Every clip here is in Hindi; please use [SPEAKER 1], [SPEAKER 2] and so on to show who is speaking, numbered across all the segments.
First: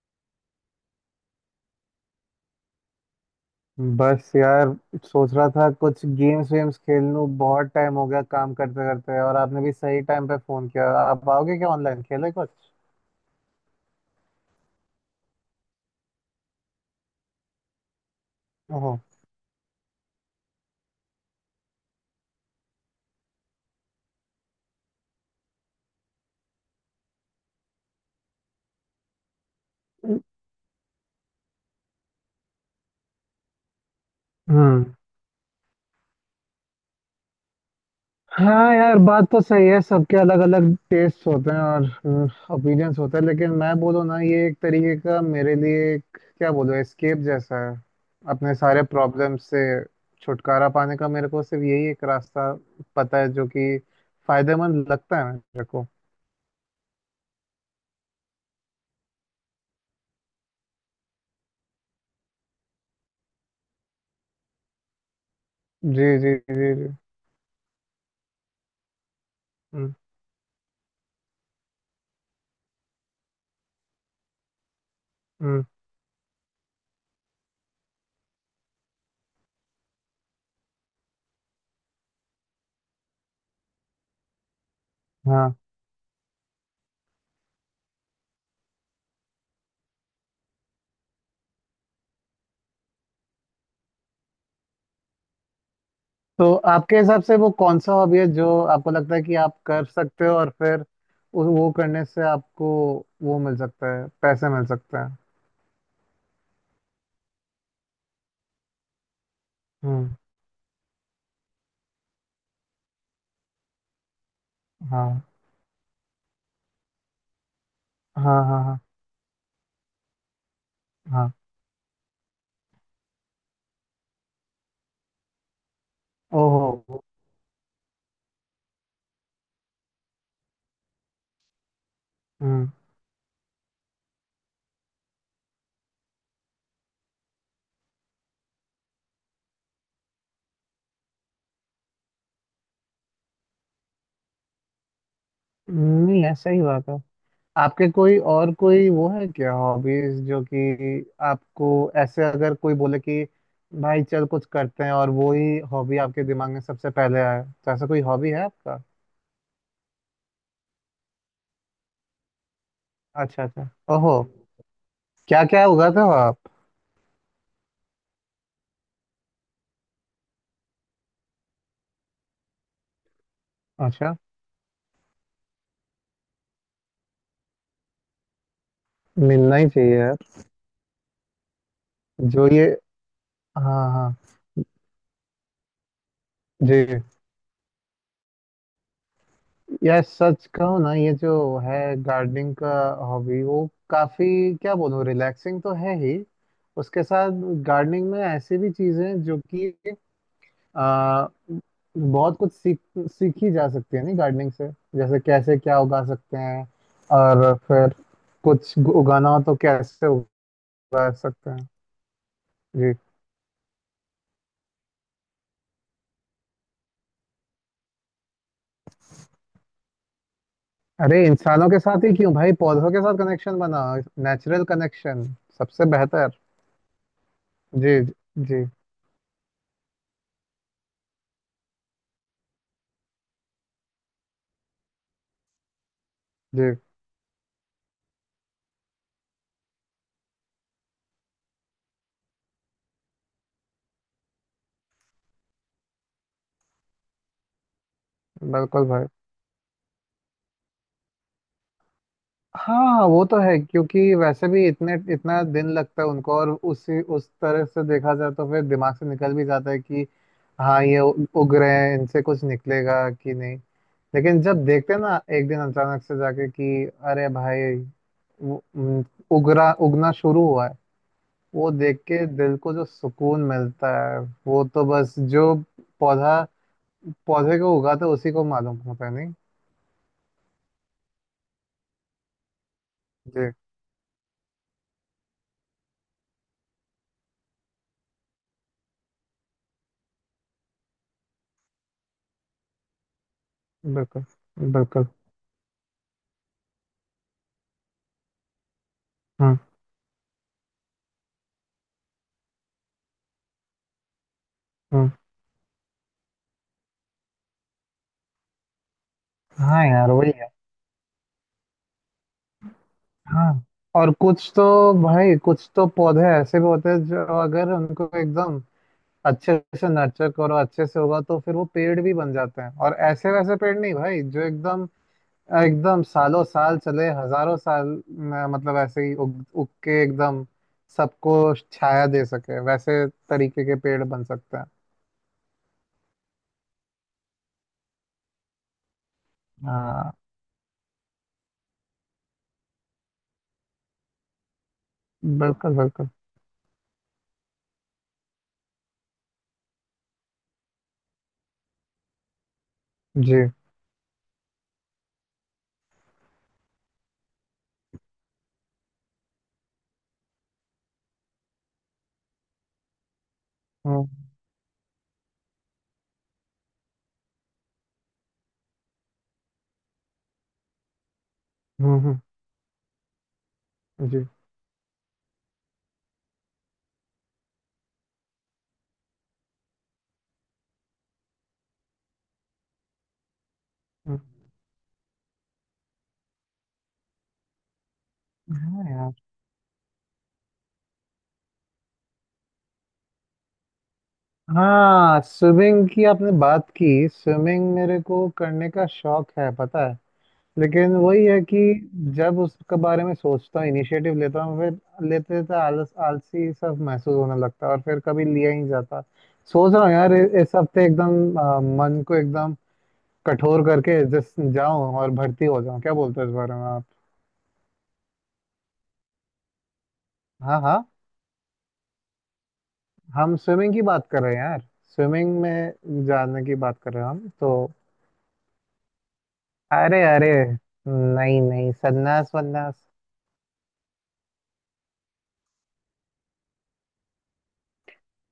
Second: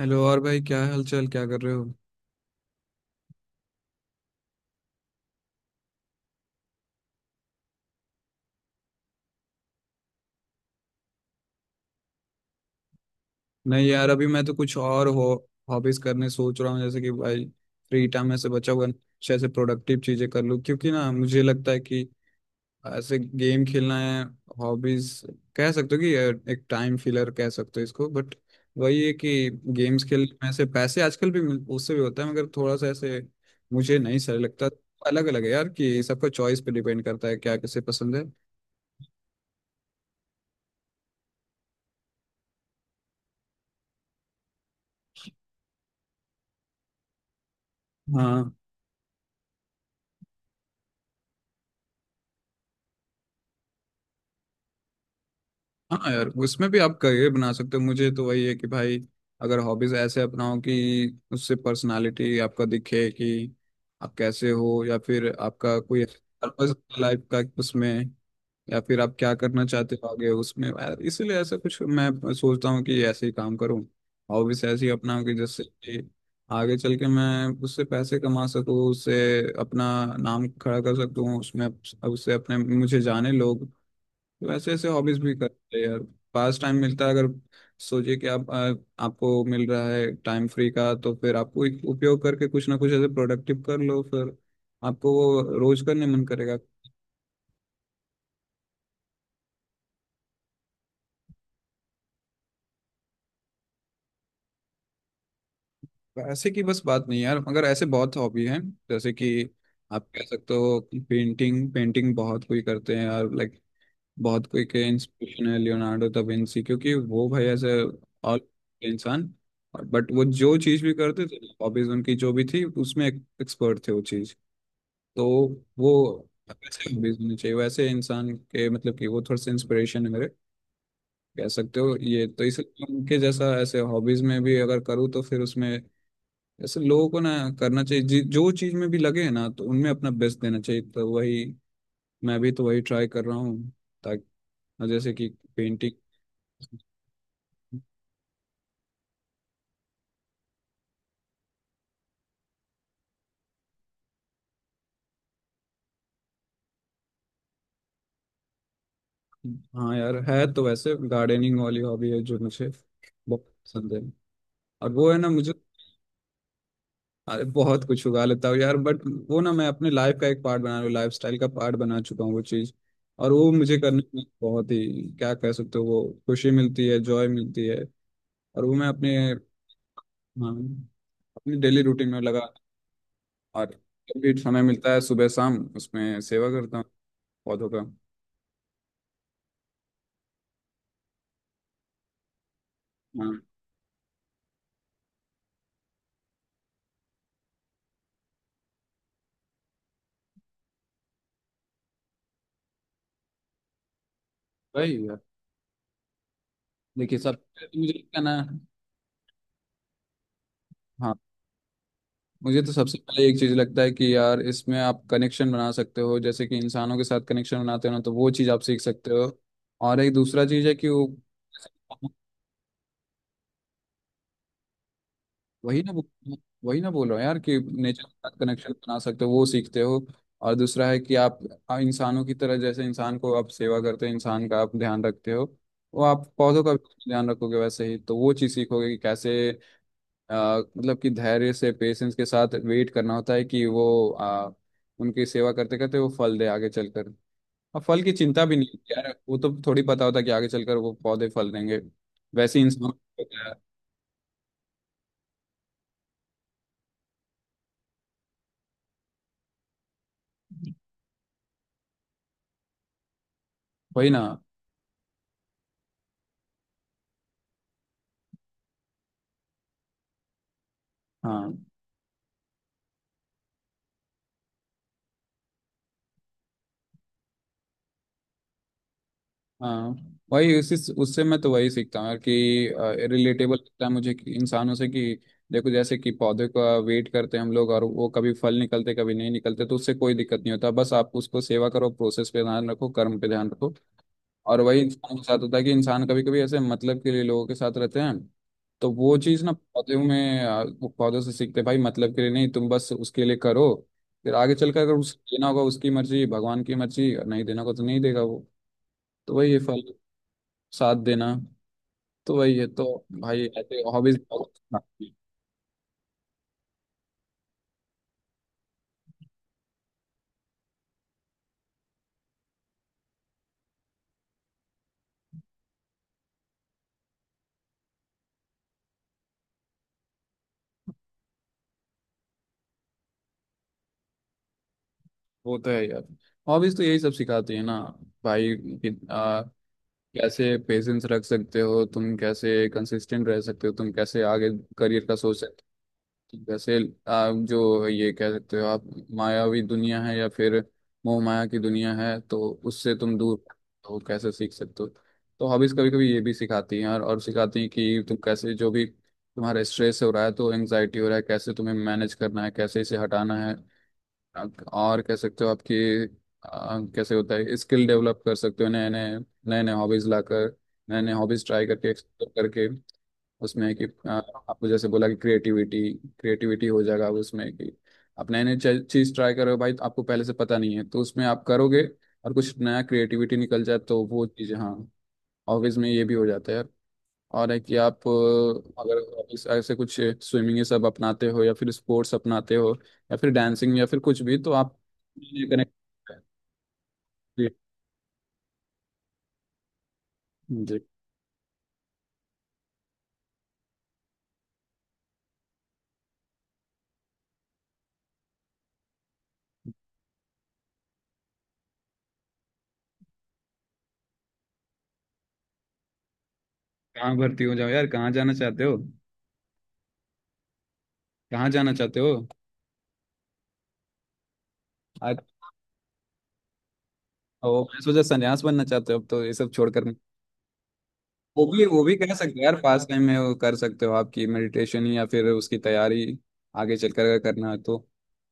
[SPEAKER 1] हेलो और भाई, क्या हाल चाल, क्या कर रहे हो।
[SPEAKER 2] बस यार, सोच रहा था कुछ गेम्स वेम्स खेल लूं, बहुत टाइम हो गया काम करते करते। और आपने भी सही टाइम पे फोन किया। आप आओगे क्या ऑनलाइन खेले कुछ?
[SPEAKER 1] नहीं यार, अभी मैं तो कुछ और हो हॉबीज करने सोच रहा हूँ। जैसे कि भाई फ्री टाइम में से बचा हुआ
[SPEAKER 2] ओहो।
[SPEAKER 1] अच्छे से प्रोडक्टिव चीजें कर लूँ, क्योंकि ना मुझे लगता है कि ऐसे गेम खेलना है हॉबीज, कह सकते हो कि ये एक टाइम फिलर कह सकते हो इसको, बट वही है कि गेम्स खेलने में से पैसे आजकल भी उससे भी होता है, मगर थोड़ा सा ऐसे मुझे नहीं सही लगता।
[SPEAKER 2] हम्म।
[SPEAKER 1] अलग अलग है यार कि सबका चॉइस पे डिपेंड करता है क्या किसे पसंद है।
[SPEAKER 2] हाँ यार, बात तो सही है। सबके अलग अलग टेस्ट होते हैं और ओपिनियंस होते हैं, लेकिन मैं बोलूँ ना, ये एक तरीके का मेरे लिए एक, क्या बोलूँ, एस्केप जैसा है।
[SPEAKER 1] हाँ,
[SPEAKER 2] अपने सारे प्रॉब्लम से छुटकारा पाने का मेरे को सिर्फ यही एक रास्ता पता है, जो कि फायदेमंद लगता है मेरे को।
[SPEAKER 1] हाँ यार, उसमें भी आप करियर बना सकते हो। मुझे तो वही है कि भाई अगर हॉबीज ऐसे अपनाओ कि उससे पर्सनालिटी आपका दिखे कि आप कैसे हो, या फिर आपका कोई
[SPEAKER 2] जी जी जी
[SPEAKER 1] पर्पस
[SPEAKER 2] जी।
[SPEAKER 1] लाइफ का उसमें, या फिर आप क्या करना
[SPEAKER 2] हम्म।
[SPEAKER 1] चाहते हो आगे उसमें यार, इसीलिए ऐसा कुछ मैं सोचता हूँ कि ऐसे ही काम करूँ। हॉबीज ऐसी अपनाऊँ कि जिससे
[SPEAKER 2] हम्म।
[SPEAKER 1] कि आगे चल के मैं उससे पैसे कमा सकूँ, उससे अपना नाम खड़ा कर सकूँ उसमें, उससे अपने मुझे जाने लोग। वैसे ऐसे हॉबीज भी
[SPEAKER 2] हाँ।
[SPEAKER 1] करते हैं यार, पास टाइम मिलता है। अगर सोचिए कि आप आपको मिल रहा है टाइम फ्री का, तो फिर आपको एक उपयोग करके कुछ ना कुछ ऐसे प्रोडक्टिव कर लो, फिर आपको वो रोज करने मन
[SPEAKER 2] तो
[SPEAKER 1] करेगा।
[SPEAKER 2] आपके हिसाब से वो कौन सा हॉबी है जो आपको लगता है कि आप कर सकते हो, और फिर वो करने से आपको वो मिल सकता है, पैसे मिल सकते हैं?
[SPEAKER 1] ऐसे की बस बात नहीं यार, मगर ऐसे बहुत हॉबी हैं। जैसे कि आप
[SPEAKER 2] हम्म।
[SPEAKER 1] कह सकते हो पेंटिंग, पेंटिंग बहुत कोई करते हैं यार। लाइक बहुत कोई के
[SPEAKER 2] हाँ
[SPEAKER 1] इंस्पिरेशन है लियोनार्डो दा विंची, क्योंकि वो भाई ऐसे ऑल
[SPEAKER 2] हाँ हाँ। हाँ
[SPEAKER 1] इंसान, बट वो जो चीज भी करते
[SPEAKER 2] हाँ।
[SPEAKER 1] थे, हॉबीज उनकी जो भी थी उसमें एक्सपर्ट थे वो चीज। तो वो वैसे
[SPEAKER 2] ओहो।
[SPEAKER 1] हॉबीज होनी चाहिए वैसे इंसान के, मतलब कि वो थोड़ा सा इंस्पिरेशन है मेरे, कह सकते हो ये, तो
[SPEAKER 2] हम्म।
[SPEAKER 1] इसलिए उनके जैसा ऐसे हॉबीज में भी अगर करूँ तो फिर उसमें ऐसे लोगों को ना करना चाहिए जो चीज में भी लगे ना, तो उनमें अपना बेस्ट देना चाहिए। तो वही मैं भी तो वही ट्राई कर रहा हूँ, ताकि जैसे कि पेंटिंग।
[SPEAKER 2] नहीं, है सही बात है। आपके कोई और कोई वो है क्या हॉबीज जो कि आपको, ऐसे अगर कोई बोले कि भाई चल कुछ करते हैं, और वो ही हॉबी आपके दिमाग में सबसे पहले आए, तो ऐसा कोई हॉबी है आपका?
[SPEAKER 1] हाँ यार, है तो वैसे गार्डनिंग वाली हॉबी है जो मुझे
[SPEAKER 2] अच्छा
[SPEAKER 1] बहुत
[SPEAKER 2] अच्छा।
[SPEAKER 1] पसंद है।
[SPEAKER 2] ओहो।
[SPEAKER 1] और वो है ना
[SPEAKER 2] क्या
[SPEAKER 1] मुझे,
[SPEAKER 2] क्या उगाते हो आप?
[SPEAKER 1] अरे बहुत कुछ उगा लेता हूँ यार। बट वो ना, मैं अपने लाइफ का एक पार्ट बना रहा हूँ, लाइफ स्टाइल का पार्ट बना चुका हूँ वो चीज़। और वो मुझे करने
[SPEAKER 2] अच्छा।
[SPEAKER 1] में बहुत ही क्या कह सकते हो, वो खुशी मिलती है, जॉय मिलती है। और वो मैं अपने,
[SPEAKER 2] मिलना ही चाहिए यार।
[SPEAKER 1] हाँ, अपनी डेली रूटीन में लगा
[SPEAKER 2] जो ये।
[SPEAKER 1] और
[SPEAKER 2] हाँ हाँ।
[SPEAKER 1] जब भी समय मिलता है सुबह शाम उसमें सेवा करता हूँ
[SPEAKER 2] जी।
[SPEAKER 1] पौधों का।
[SPEAKER 2] यार सच कहूँ ना, ये जो है गार्डनिंग का
[SPEAKER 1] हाँ
[SPEAKER 2] हॉबी वो काफी, क्या बोलूँ, रिलैक्सिंग तो है ही। उसके साथ गार्डनिंग में ऐसी भी चीजें हैं जो कि आ, बहुत कुछ सीखी जा सकती है नहीं, गार्डनिंग से।
[SPEAKER 1] वही है।
[SPEAKER 2] जैसे कैसे क्या उगा सकते हैं,
[SPEAKER 1] देखिए सब
[SPEAKER 2] और
[SPEAKER 1] मुझे
[SPEAKER 2] फिर
[SPEAKER 1] क्या ना,
[SPEAKER 2] कुछ उगाना हो तो कैसे उगा
[SPEAKER 1] हाँ,
[SPEAKER 2] सकते
[SPEAKER 1] मुझे तो
[SPEAKER 2] हैं।
[SPEAKER 1] सबसे पहले एक चीज लगता है कि यार इसमें आप कनेक्शन बना सकते हो। जैसे कि इंसानों के साथ कनेक्शन बनाते हो ना, तो वो चीज आप सीख सकते हो। और एक दूसरा चीज है कि वो,
[SPEAKER 2] अरे, इंसानों के साथ ही क्यों भाई? पौधों के साथ कनेक्शन बना। नेचुरल कनेक्शन
[SPEAKER 1] वही
[SPEAKER 2] सबसे
[SPEAKER 1] ना,
[SPEAKER 2] बेहतर।
[SPEAKER 1] वही ना बोल रहा हूँ यार कि
[SPEAKER 2] जी
[SPEAKER 1] नेचर के साथ
[SPEAKER 2] जी
[SPEAKER 1] कनेक्शन बना सकते हो, वो सीखते हो। और दूसरा है कि आप इंसानों की तरह, जैसे इंसान को आप सेवा करते हो, इंसान का आप ध्यान रखते हो, वो आप पौधों का
[SPEAKER 2] जी।
[SPEAKER 1] भी ध्यान रखोगे वैसे ही। तो वो चीज सीखोगे कि कैसे मतलब कि धैर्य से, पेशेंस के साथ वेट करना होता है कि वो उनकी सेवा करते करते वो फल दे आगे चलकर। और फल की चिंता भी नहीं
[SPEAKER 2] बिल्कुल
[SPEAKER 1] होती
[SPEAKER 2] भाई।
[SPEAKER 1] यार, वो तो थोड़ी पता होता है कि आगे चलकर वो पौधे फल देंगे। वैसे ही इंसान
[SPEAKER 2] हाँ,
[SPEAKER 1] को
[SPEAKER 2] वो तो
[SPEAKER 1] होता है।
[SPEAKER 2] है, क्योंकि वैसे भी इतने इतना दिन लगता है उनको, और उसी उस तरह से देखा जाए तो फिर दिमाग से निकल भी जाता है कि हाँ, ये उग रहे हैं, इनसे कुछ निकलेगा कि नहीं।
[SPEAKER 1] वही ना।
[SPEAKER 2] लेकिन जब देखते हैं ना एक दिन अचानक से जाके कि अरे भाई, वो- उम, उगरा उगना शुरू हुआ है,
[SPEAKER 1] हाँ,
[SPEAKER 2] वो देख के दिल को जो सुकून मिलता है, वो तो बस जो पौधा पौधे को उगाता है उसी को मालूम होता है नहीं।
[SPEAKER 1] हाँ। वही, उसी, उससे मैं तो वही सीखता हूँ यार कि
[SPEAKER 2] जी।
[SPEAKER 1] रिलेटेबल लगता है मुझे कि इंसानों से कि देखो, जैसे कि पौधे का वेट करते हैं हम लोग, और वो कभी फल निकलते कभी नहीं निकलते, तो उससे कोई दिक्कत नहीं होता। बस आप उसको सेवा करो, प्रोसेस पे ध्यान रखो, कर्म पे ध्यान रखो।
[SPEAKER 2] बिल्कुल
[SPEAKER 1] और वही
[SPEAKER 2] बिल्कुल।
[SPEAKER 1] इंसान के साथ होता है कि इंसान कभी कभी ऐसे मतलब के लिए लोगों के साथ रहते हैं। तो वो चीज़ ना
[SPEAKER 2] हम्म
[SPEAKER 1] पौधों में वो पौधों से सीखते हैं, भाई मतलब के लिए नहीं, तुम बस उसके लिए करो। फिर आगे चलकर अगर
[SPEAKER 2] हम्म।
[SPEAKER 1] उसे देना होगा उसकी मर्जी, भगवान की मर्जी, और नहीं देना होगा तो नहीं देगा वो। तो वही है फल
[SPEAKER 2] हाँ यार वही है।
[SPEAKER 1] साथ देना। तो वही है, तो भाई
[SPEAKER 2] हाँ।
[SPEAKER 1] ऐसे
[SPEAKER 2] और
[SPEAKER 1] हॉबीज बहुत
[SPEAKER 2] कुछ तो
[SPEAKER 1] सिखाती हैं।
[SPEAKER 2] भाई, कुछ तो पौधे ऐसे भी होते हैं जो अगर उनको एकदम अच्छे से नर्चर करो, अच्छे से होगा तो फिर वो पेड़ भी बन जाते हैं। और ऐसे वैसे पेड़ नहीं भाई, जो एकदम एकदम सालों साल चले हजारों साल में, मतलब ऐसे ही उग उग के एकदम सबको छाया दे सके, वैसे तरीके के पेड़ बन सकते हैं।
[SPEAKER 1] वो तो है यार, हॉबीज तो यही सब सिखाती है ना भाई कि
[SPEAKER 2] हाँ।
[SPEAKER 1] कैसे पेशेंस रख सकते हो तुम, कैसे कंसिस्टेंट रह सकते हो तुम, कैसे आगे करियर का सोच,
[SPEAKER 2] बिल्कुल बिल्कुल।
[SPEAKER 1] जैसे आप जो ये कह सकते हो, आप मायावी दुनिया है या फिर मोह माया की दुनिया है, तो उससे तुम दूर
[SPEAKER 2] जी।
[SPEAKER 1] हो कैसे सीख सकते हो। तो हॉबीज कभी कभी ये भी सिखाती हैं, और सिखाती हैं कि तुम कैसे जो भी तुम्हारा स्ट्रेस हो रहा है तो एंजाइटी हो रहा है, कैसे तुम्हें मैनेज करना है, कैसे इसे हटाना है।
[SPEAKER 2] हम्म
[SPEAKER 1] और कह सकते हो आपकी कैसे होता है, स्किल डेवलप कर सकते हो नए नए हॉबीज लाकर, नए नए हॉबीज ट्राई करके,
[SPEAKER 2] हम्म
[SPEAKER 1] एक्सप्लोर करके उसमें कि
[SPEAKER 2] जी।
[SPEAKER 1] आपको जैसे बोला कि क्रिएटिविटी, क्रिएटिविटी हो जाएगा उसमें कि आप नए नए चीज ट्राई करो भाई, तो आपको पहले से पता नहीं है तो उसमें आप करोगे और कुछ नया क्रिएटिविटी निकल जाए तो
[SPEAKER 2] हम्म,
[SPEAKER 1] वो चीज़, हाँ, ऑफिस में ये भी हो जाता है यार। और है कि आप
[SPEAKER 2] हाँ
[SPEAKER 1] अगर
[SPEAKER 2] यार।
[SPEAKER 1] ऑफिस ऐसे कुछ स्विमिंग ये सब अपनाते हो या फिर स्पोर्ट्स अपनाते हो या फिर डांसिंग या फिर कुछ भी, तो आप
[SPEAKER 2] हाँ,
[SPEAKER 1] कनेक्ट।
[SPEAKER 2] स्विमिंग की आपने बात की।
[SPEAKER 1] जी,
[SPEAKER 2] स्विमिंग मेरे को करने का शौक है, पता है।
[SPEAKER 1] जी।
[SPEAKER 2] लेकिन वही है कि जब उसके बारे में सोचता हूँ, इनिशिएटिव लेता हूँ, फिर लेते लेते आलस आलसी सब महसूस होने लगता है और फिर कभी लिया ही नहीं जाता। सोच रहा हूँ यार, इस हफ्ते एकदम मन को एकदम कठोर करके जिस जाऊं और भर्ती हो जाऊं। क्या बोलते हो इस बारे में आप?
[SPEAKER 1] कहाँ भर्ती हो जाओ यार, कहाँ जाना चाहते हो?
[SPEAKER 2] हाँ हाँ।
[SPEAKER 1] कहाँ जाना चाहते हो?
[SPEAKER 2] हम स्विमिंग की बात कर रहे हैं यार।
[SPEAKER 1] आज
[SPEAKER 2] स्विमिंग में जाने की बात कर रहे हैं हम तो।
[SPEAKER 1] ओ, मैं सोचा संन्यास बनना चाहते हो अब तो, ये सब छोड़कर।
[SPEAKER 2] अरे अरे, नहीं
[SPEAKER 1] वो भी,
[SPEAKER 2] नहीं,
[SPEAKER 1] वो भी कह
[SPEAKER 2] सन्नास
[SPEAKER 1] सकते हैं यार,
[SPEAKER 2] वन्नास।
[SPEAKER 1] फास्ट टाइम में वो कर सकते हो आपकी मेडिटेशन या फिर उसकी तैयारी आगे चलकर अगर करना है तो।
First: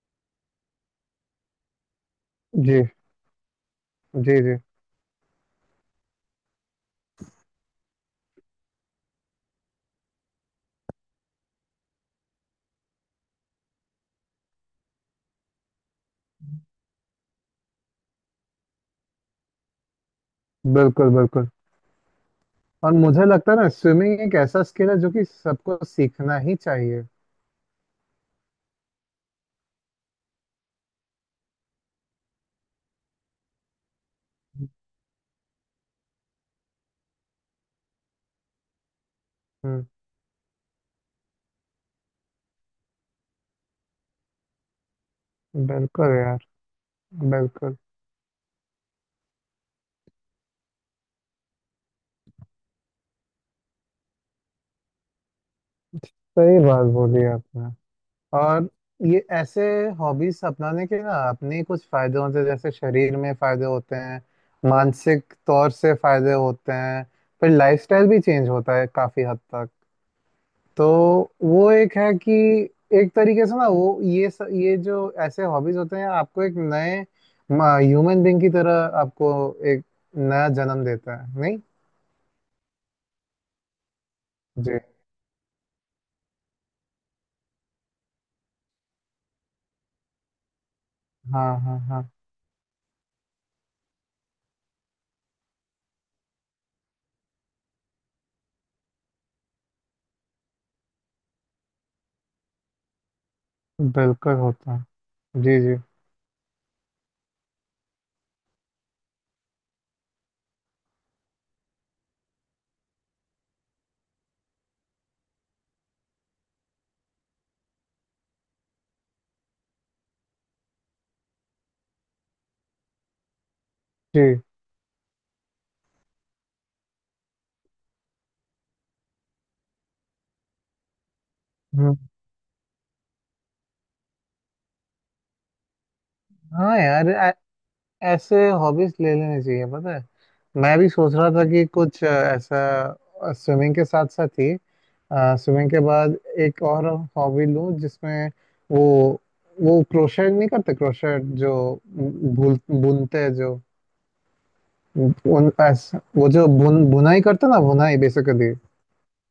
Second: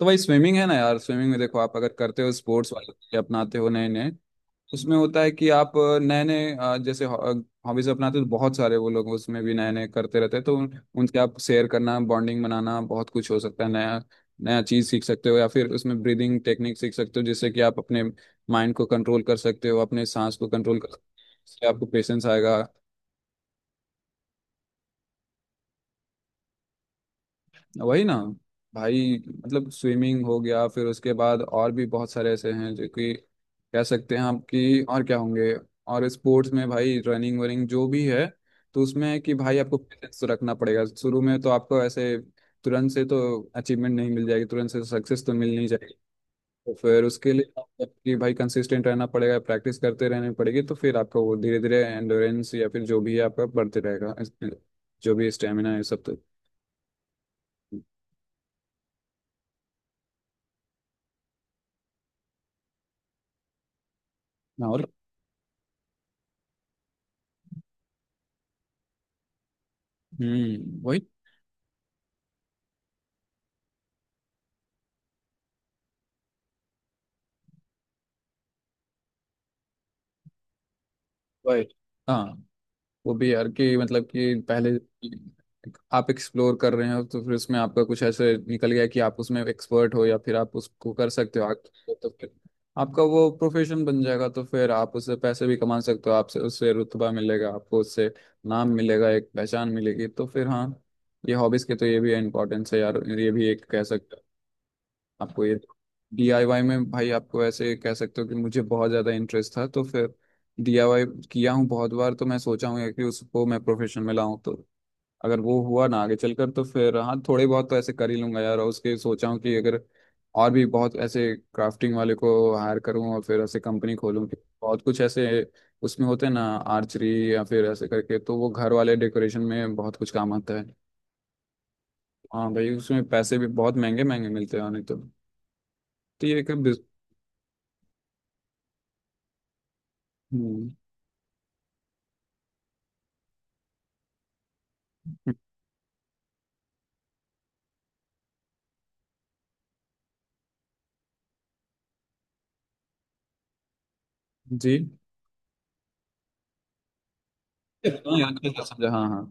[SPEAKER 1] तो भाई स्विमिंग है ना यार, स्विमिंग में देखो आप अगर करते हो स्पोर्ट्स
[SPEAKER 2] जी
[SPEAKER 1] वाले तरीके अपनाते हो नए नए,
[SPEAKER 2] जी जी।
[SPEAKER 1] उसमें होता है कि आप नए नए जैसे हॉबीज अपनाते हो, तो बहुत सारे वो लोग उसमें भी नए नए करते रहते हैं, तो उनसे आप शेयर करना, बॉन्डिंग बनाना, बहुत कुछ हो सकता है। नया नया चीज़ सीख सकते हो, या फिर उसमें ब्रीदिंग टेक्निक सीख सकते हो, जिससे कि आप अपने माइंड को कंट्रोल कर सकते हो, अपने सांस को कंट्रोल कर सकते
[SPEAKER 2] बिल्कुल
[SPEAKER 1] हो।
[SPEAKER 2] बिल्कुल।
[SPEAKER 1] इससे आपको पेशेंस आएगा।
[SPEAKER 2] और मुझे लगता है ना, स्विमिंग एक ऐसा स्किल है जो कि सबको सीखना ही चाहिए।
[SPEAKER 1] वही ना, भाई मतलब स्विमिंग हो गया, फिर उसके बाद और भी बहुत सारे ऐसे हैं जो कि कह सकते हैं आप कि और क्या होंगे। और स्पोर्ट्स में भाई रनिंग वनिंग जो भी है, तो उसमें है कि भाई आपको
[SPEAKER 2] हम्म।
[SPEAKER 1] पेशेंस तो रखना पड़ेगा शुरू में, तो आपको ऐसे तुरंत से तो अचीवमेंट नहीं मिल जाएगी, तुरंत से सक्सेस तो मिल नहीं जाएगी।
[SPEAKER 2] बिल्कुल यार।
[SPEAKER 1] तो फिर उसके लिए
[SPEAKER 2] बिल्कुल।
[SPEAKER 1] आपको कि भाई कंसिस्टेंट रहना पड़ेगा, प्रैक्टिस करते रहने पड़ेगी, तो फिर आपका वो धीरे धीरे एंडोरेंस या फिर जो भी है आपका बढ़ते रहेगा। जो भी स्टेमिना है सब, तो
[SPEAKER 2] सही बात बोली आपने। और ये ऐसे हॉबीज अपनाने के ना, अपने ही कुछ फायदे होते हैं, जैसे शरीर में फायदे होते हैं,
[SPEAKER 1] और।
[SPEAKER 2] मानसिक तौर से फायदे होते हैं, फिर लाइफस्टाइल भी चेंज होता है काफी हद तक।
[SPEAKER 1] हम्म,
[SPEAKER 2] तो
[SPEAKER 1] वही
[SPEAKER 2] वो एक है कि एक तरीके से ना, वो ये ये जो ऐसे हॉबीज होते हैं, आपको एक नए ह्यूमन बीइंग की तरह आपको एक नया जन्म देता है नहीं।
[SPEAKER 1] वही। हाँ, वो भी यार कि मतलब कि पहले
[SPEAKER 2] जी।
[SPEAKER 1] आप एक्सप्लोर कर रहे हो, तो फिर उसमें आपका कुछ ऐसे निकल गया कि आप उसमें एक्सपर्ट हो या फिर आप उसको कर सकते हो
[SPEAKER 2] हाँ हाँ
[SPEAKER 1] आगे,
[SPEAKER 2] हाँ।
[SPEAKER 1] तो फिर आपका वो प्रोफेशन बन जाएगा, तो फिर आप उससे पैसे भी कमा सकते हो। आपसे उससे रुतबा मिलेगा आपको, उससे नाम मिलेगा, एक पहचान मिलेगी, तो फिर हाँ, ये हॉबीज के तो ये भी इम्पोर्टेंस है यार, ये भी एक कह सकते हैं
[SPEAKER 2] बिल्कुल होता है।
[SPEAKER 1] आपको ये।
[SPEAKER 2] जी जी
[SPEAKER 1] डीआईवाई में भाई, आपको ऐसे कह सकते हो कि मुझे बहुत ज़्यादा इंटरेस्ट था, तो फिर डीआईवाई किया हूँ बहुत बार, तो मैं सोचा हूँ कि उसको मैं प्रोफेशन में लाऊं, तो अगर वो हुआ ना आगे चलकर तो फिर हाँ, थोड़े बहुत तो ऐसे कर ही लूंगा यार। और उसके सोचा हूँ कि अगर और भी बहुत ऐसे क्राफ्टिंग वाले को हायर करूँ और फिर ऐसे कंपनी खोलूँ।
[SPEAKER 2] जी।
[SPEAKER 1] बहुत कुछ ऐसे उसमें होते हैं ना आर्चरी या फिर ऐसे करके, तो वो घर वाले डेकोरेशन में बहुत कुछ काम आता है।
[SPEAKER 2] हम्म,
[SPEAKER 1] हाँ भाई, उसमें पैसे भी बहुत महंगे महंगे मिलते हैं नहीं तो। तो ये एक
[SPEAKER 2] हाँ यार। ऐसे हॉबीज ले लेने चाहिए, पता है।
[SPEAKER 1] हम्म।
[SPEAKER 2] मैं भी सोच रहा था कि कुछ ऐसा, स्विमिंग के साथ साथ ही, स्विमिंग के बाद एक और हॉबी लूं जिसमें वो वो क्रोशेट नहीं करते? क्रोशेट जो भूल बुनते हैं, जो
[SPEAKER 1] जी।
[SPEAKER 2] उन ऐसा वो जो बुनाई करते हैं ना, बुनाई
[SPEAKER 1] हाँ यार,
[SPEAKER 2] बेसिकली।
[SPEAKER 1] कैसे समझा, हाँ हाँ।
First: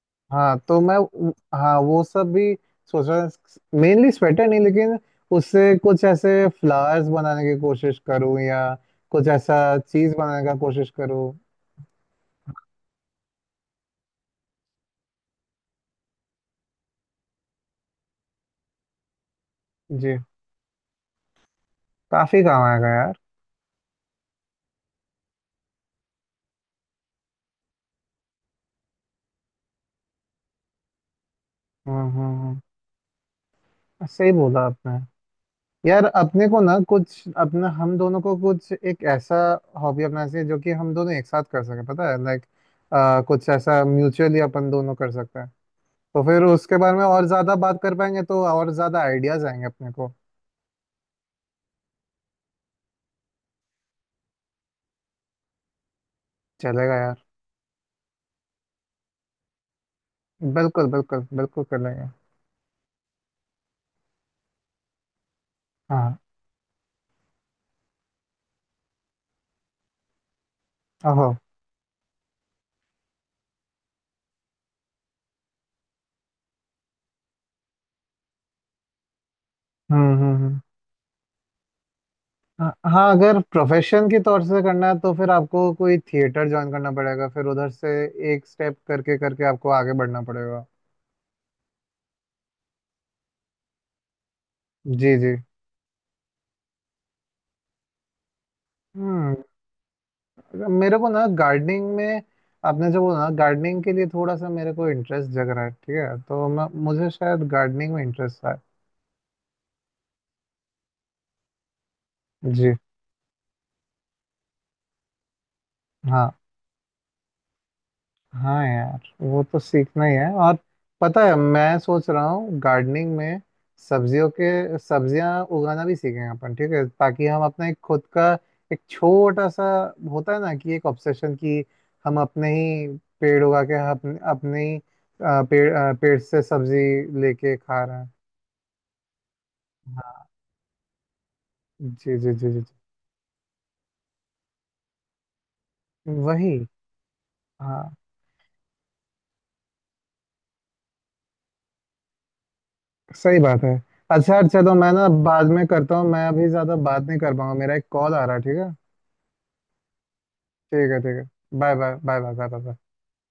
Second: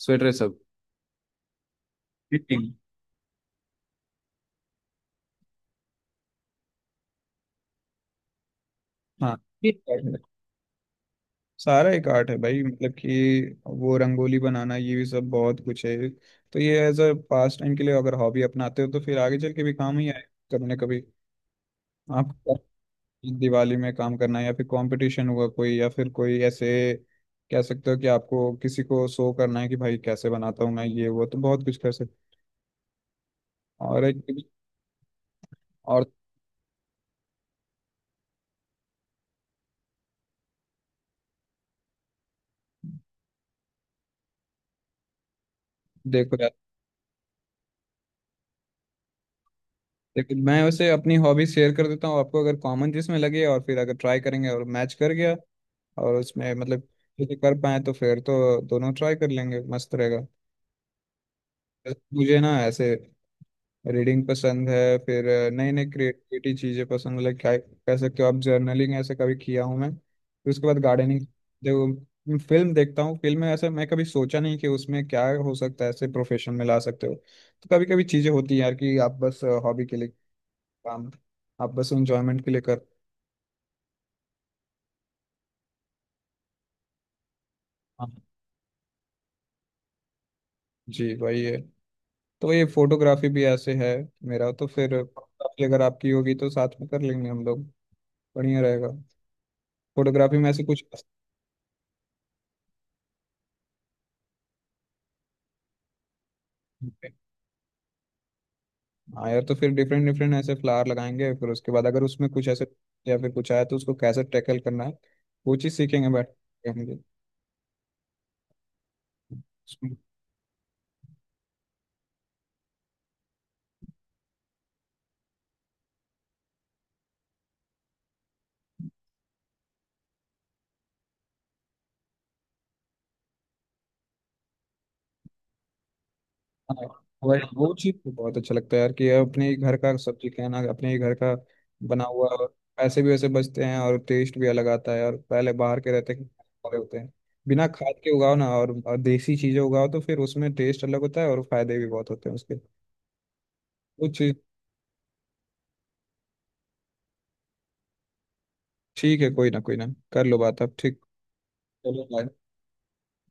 [SPEAKER 1] स्वेटर सब,
[SPEAKER 2] हाँ तो मैं हाँ वो सब भी
[SPEAKER 1] फिटिंग।
[SPEAKER 2] सोच रहा हूँ, मेनली स्वेटर नहीं, लेकिन उससे कुछ ऐसे फ्लावर्स बनाने की कोशिश करूँ या कुछ
[SPEAKER 1] हाँ,
[SPEAKER 2] ऐसा
[SPEAKER 1] ये आर्ट
[SPEAKER 2] चीज
[SPEAKER 1] है।
[SPEAKER 2] बनाने का कोशिश करूँ।
[SPEAKER 1] सारा एक आर्ट है भाई, मतलब कि वो रंगोली बनाना ये भी सब बहुत कुछ है। तो ये एज अ पास टाइम के लिए अगर हॉबी अपनाते हो तो फिर आगे चल के भी काम ही
[SPEAKER 2] जी।
[SPEAKER 1] आए कभी ना कभी
[SPEAKER 2] काफी
[SPEAKER 1] आपको,
[SPEAKER 2] काम आएगा यार।
[SPEAKER 1] दिवाली में काम करना है या फिर कंपटीशन हुआ कोई या फिर कोई ऐसे कह सकते हो कि आपको किसी को शो करना है कि भाई कैसे बनाता हूँ मैं, ये वो तो बहुत कुछ कर
[SPEAKER 2] हम्म
[SPEAKER 1] सकते
[SPEAKER 2] हम्म हम्म।
[SPEAKER 1] हो। और एक,
[SPEAKER 2] सही बोला आपने। यार
[SPEAKER 1] और
[SPEAKER 2] अपने को ना, कुछ अपना हम दोनों को कुछ एक ऐसा हॉबी अपनाना चाहिए जो कि हम दोनों एक साथ कर सके, पता है, लाइक कुछ ऐसा म्यूचुअली अपन दोनों कर सकते हैं। तो
[SPEAKER 1] देखो,
[SPEAKER 2] फिर उसके बारे में और ज्यादा बात कर पाएंगे, तो और ज्यादा आइडियाज आएंगे अपने को।
[SPEAKER 1] लेकिन मैं उसे अपनी हॉबी शेयर कर देता हूँ आपको, अगर कॉमन जिसमें लगे और फिर अगर ट्राई करेंगे और मैच कर गया और उसमें मतलब
[SPEAKER 2] चलेगा यार।
[SPEAKER 1] किसी कर पाए, तो फिर तो दोनों ट्राई कर लेंगे, मस्त रहेगा।
[SPEAKER 2] बिल्कुल बिल्कुल बिल्कुल कर लेंगे।
[SPEAKER 1] मुझे ना ऐसे रीडिंग पसंद है, फिर नई नई
[SPEAKER 2] हाँ।
[SPEAKER 1] क्रिएटिविटी चीज़ें पसंद है। लाइक क्या कह सकते हो आप, जर्नलिंग ऐसे कभी किया हूँ मैं, फिर उसके बाद गार्डनिंग।
[SPEAKER 2] ओहो।
[SPEAKER 1] देखो, फिल्म देखता हूँ, फिल्म में ऐसे मैं कभी सोचा नहीं कि उसमें क्या हो सकता है, ऐसे प्रोफेशन में ला सकते हो। तो कभी कभी चीज़ें होती हैं यार कि आप बस हॉबी के लिए
[SPEAKER 2] हम्म हम्म हम्म।
[SPEAKER 1] काम, आप बस इंजॉयमेंट के लिए
[SPEAKER 2] हाँ
[SPEAKER 1] कर,
[SPEAKER 2] हाँ, अगर प्रोफेशन के तौर से करना है तो फिर आपको कोई थिएटर ज्वाइन करना पड़ेगा, फिर उधर से
[SPEAKER 1] हाँ।
[SPEAKER 2] एक स्टेप करके करके आपको आगे बढ़ना पड़ेगा।
[SPEAKER 1] जी वही है। तो ये फोटोग्राफी भी ऐसे है, मेरा, तो फिर
[SPEAKER 2] जी जी।
[SPEAKER 1] फोटोग्राफी अगर आपकी होगी तो साथ में कर लेंगे हम लोग, बढ़िया रहेगा।
[SPEAKER 2] हम्म।
[SPEAKER 1] फोटोग्राफी में ऐसे कुछ,
[SPEAKER 2] मेरे को ना गार्डनिंग में, आपने जो बोला ना गार्डनिंग के लिए, थोड़ा सा मेरे को इंटरेस्ट जग रहा है, ठीक है? तो मैं मुझे शायद गार्डनिंग में इंटरेस्ट है।
[SPEAKER 1] हाँ यार, तो फिर डिफरेंट डिफरेंट ऐसे फ्लावर लगाएंगे, फिर उसके बाद अगर उसमें कुछ ऐसे
[SPEAKER 2] जी।
[SPEAKER 1] या फिर कुछ आया तो उसको कैसे टैकल करना है, वो चीज़ सीखेंगे बैठ
[SPEAKER 2] हाँ।
[SPEAKER 1] के हम
[SPEAKER 2] हाँ यार, वो तो
[SPEAKER 1] लोग।
[SPEAKER 2] सीखना ही है। और पता है मैं सोच रहा हूँ गार्डनिंग में सब्जियों के सब्जियां उगाना भी सीखेंगे अपन, ठीक है, ताकि हम अपना एक खुद का एक छोटा सा, होता है ना कि एक ऑब्सेशन, कि हम अपने ही पेड़ उगा के अपने अपने ही पेड़ से
[SPEAKER 1] हाँ,
[SPEAKER 2] सब्जी
[SPEAKER 1] वही,
[SPEAKER 2] लेके
[SPEAKER 1] वो
[SPEAKER 2] खा
[SPEAKER 1] चीज़
[SPEAKER 2] रहे
[SPEAKER 1] तो
[SPEAKER 2] हैं।
[SPEAKER 1] बहुत अच्छा लगता है यार कि अपने ही घर का
[SPEAKER 2] हाँ।
[SPEAKER 1] सब्जी खाना, अपने ही घर का बना
[SPEAKER 2] जी
[SPEAKER 1] हुआ,
[SPEAKER 2] जी
[SPEAKER 1] और
[SPEAKER 2] जी जी।
[SPEAKER 1] पैसे भी वैसे बचते हैं, और टेस्ट भी अलग आता है, और पहले बाहर के रहते
[SPEAKER 2] जी वही।
[SPEAKER 1] वाले होते हैं बिना
[SPEAKER 2] हाँ।
[SPEAKER 1] खाद के उगाओ ना, और देसी चीजें उगाओ तो फिर उसमें टेस्ट अलग होता है और फायदे भी बहुत होते हैं उसके,
[SPEAKER 2] सही बात है।
[SPEAKER 1] वो चीज।
[SPEAKER 2] अच्छा अच्छा, तो मैं ना बाद में करता हूँ। मैं अभी ज़्यादा बात नहीं कर पाऊंगा, मेरा एक कॉल आ रहा है, ठीक है?
[SPEAKER 1] ठीक है, कोई ना, कोई ना, कर लो बात अब,
[SPEAKER 2] ठीक
[SPEAKER 1] ठीक।
[SPEAKER 2] है। ठीक है। बाय बाय
[SPEAKER 1] चलो
[SPEAKER 2] bye
[SPEAKER 1] bye.
[SPEAKER 2] Bye bye bye.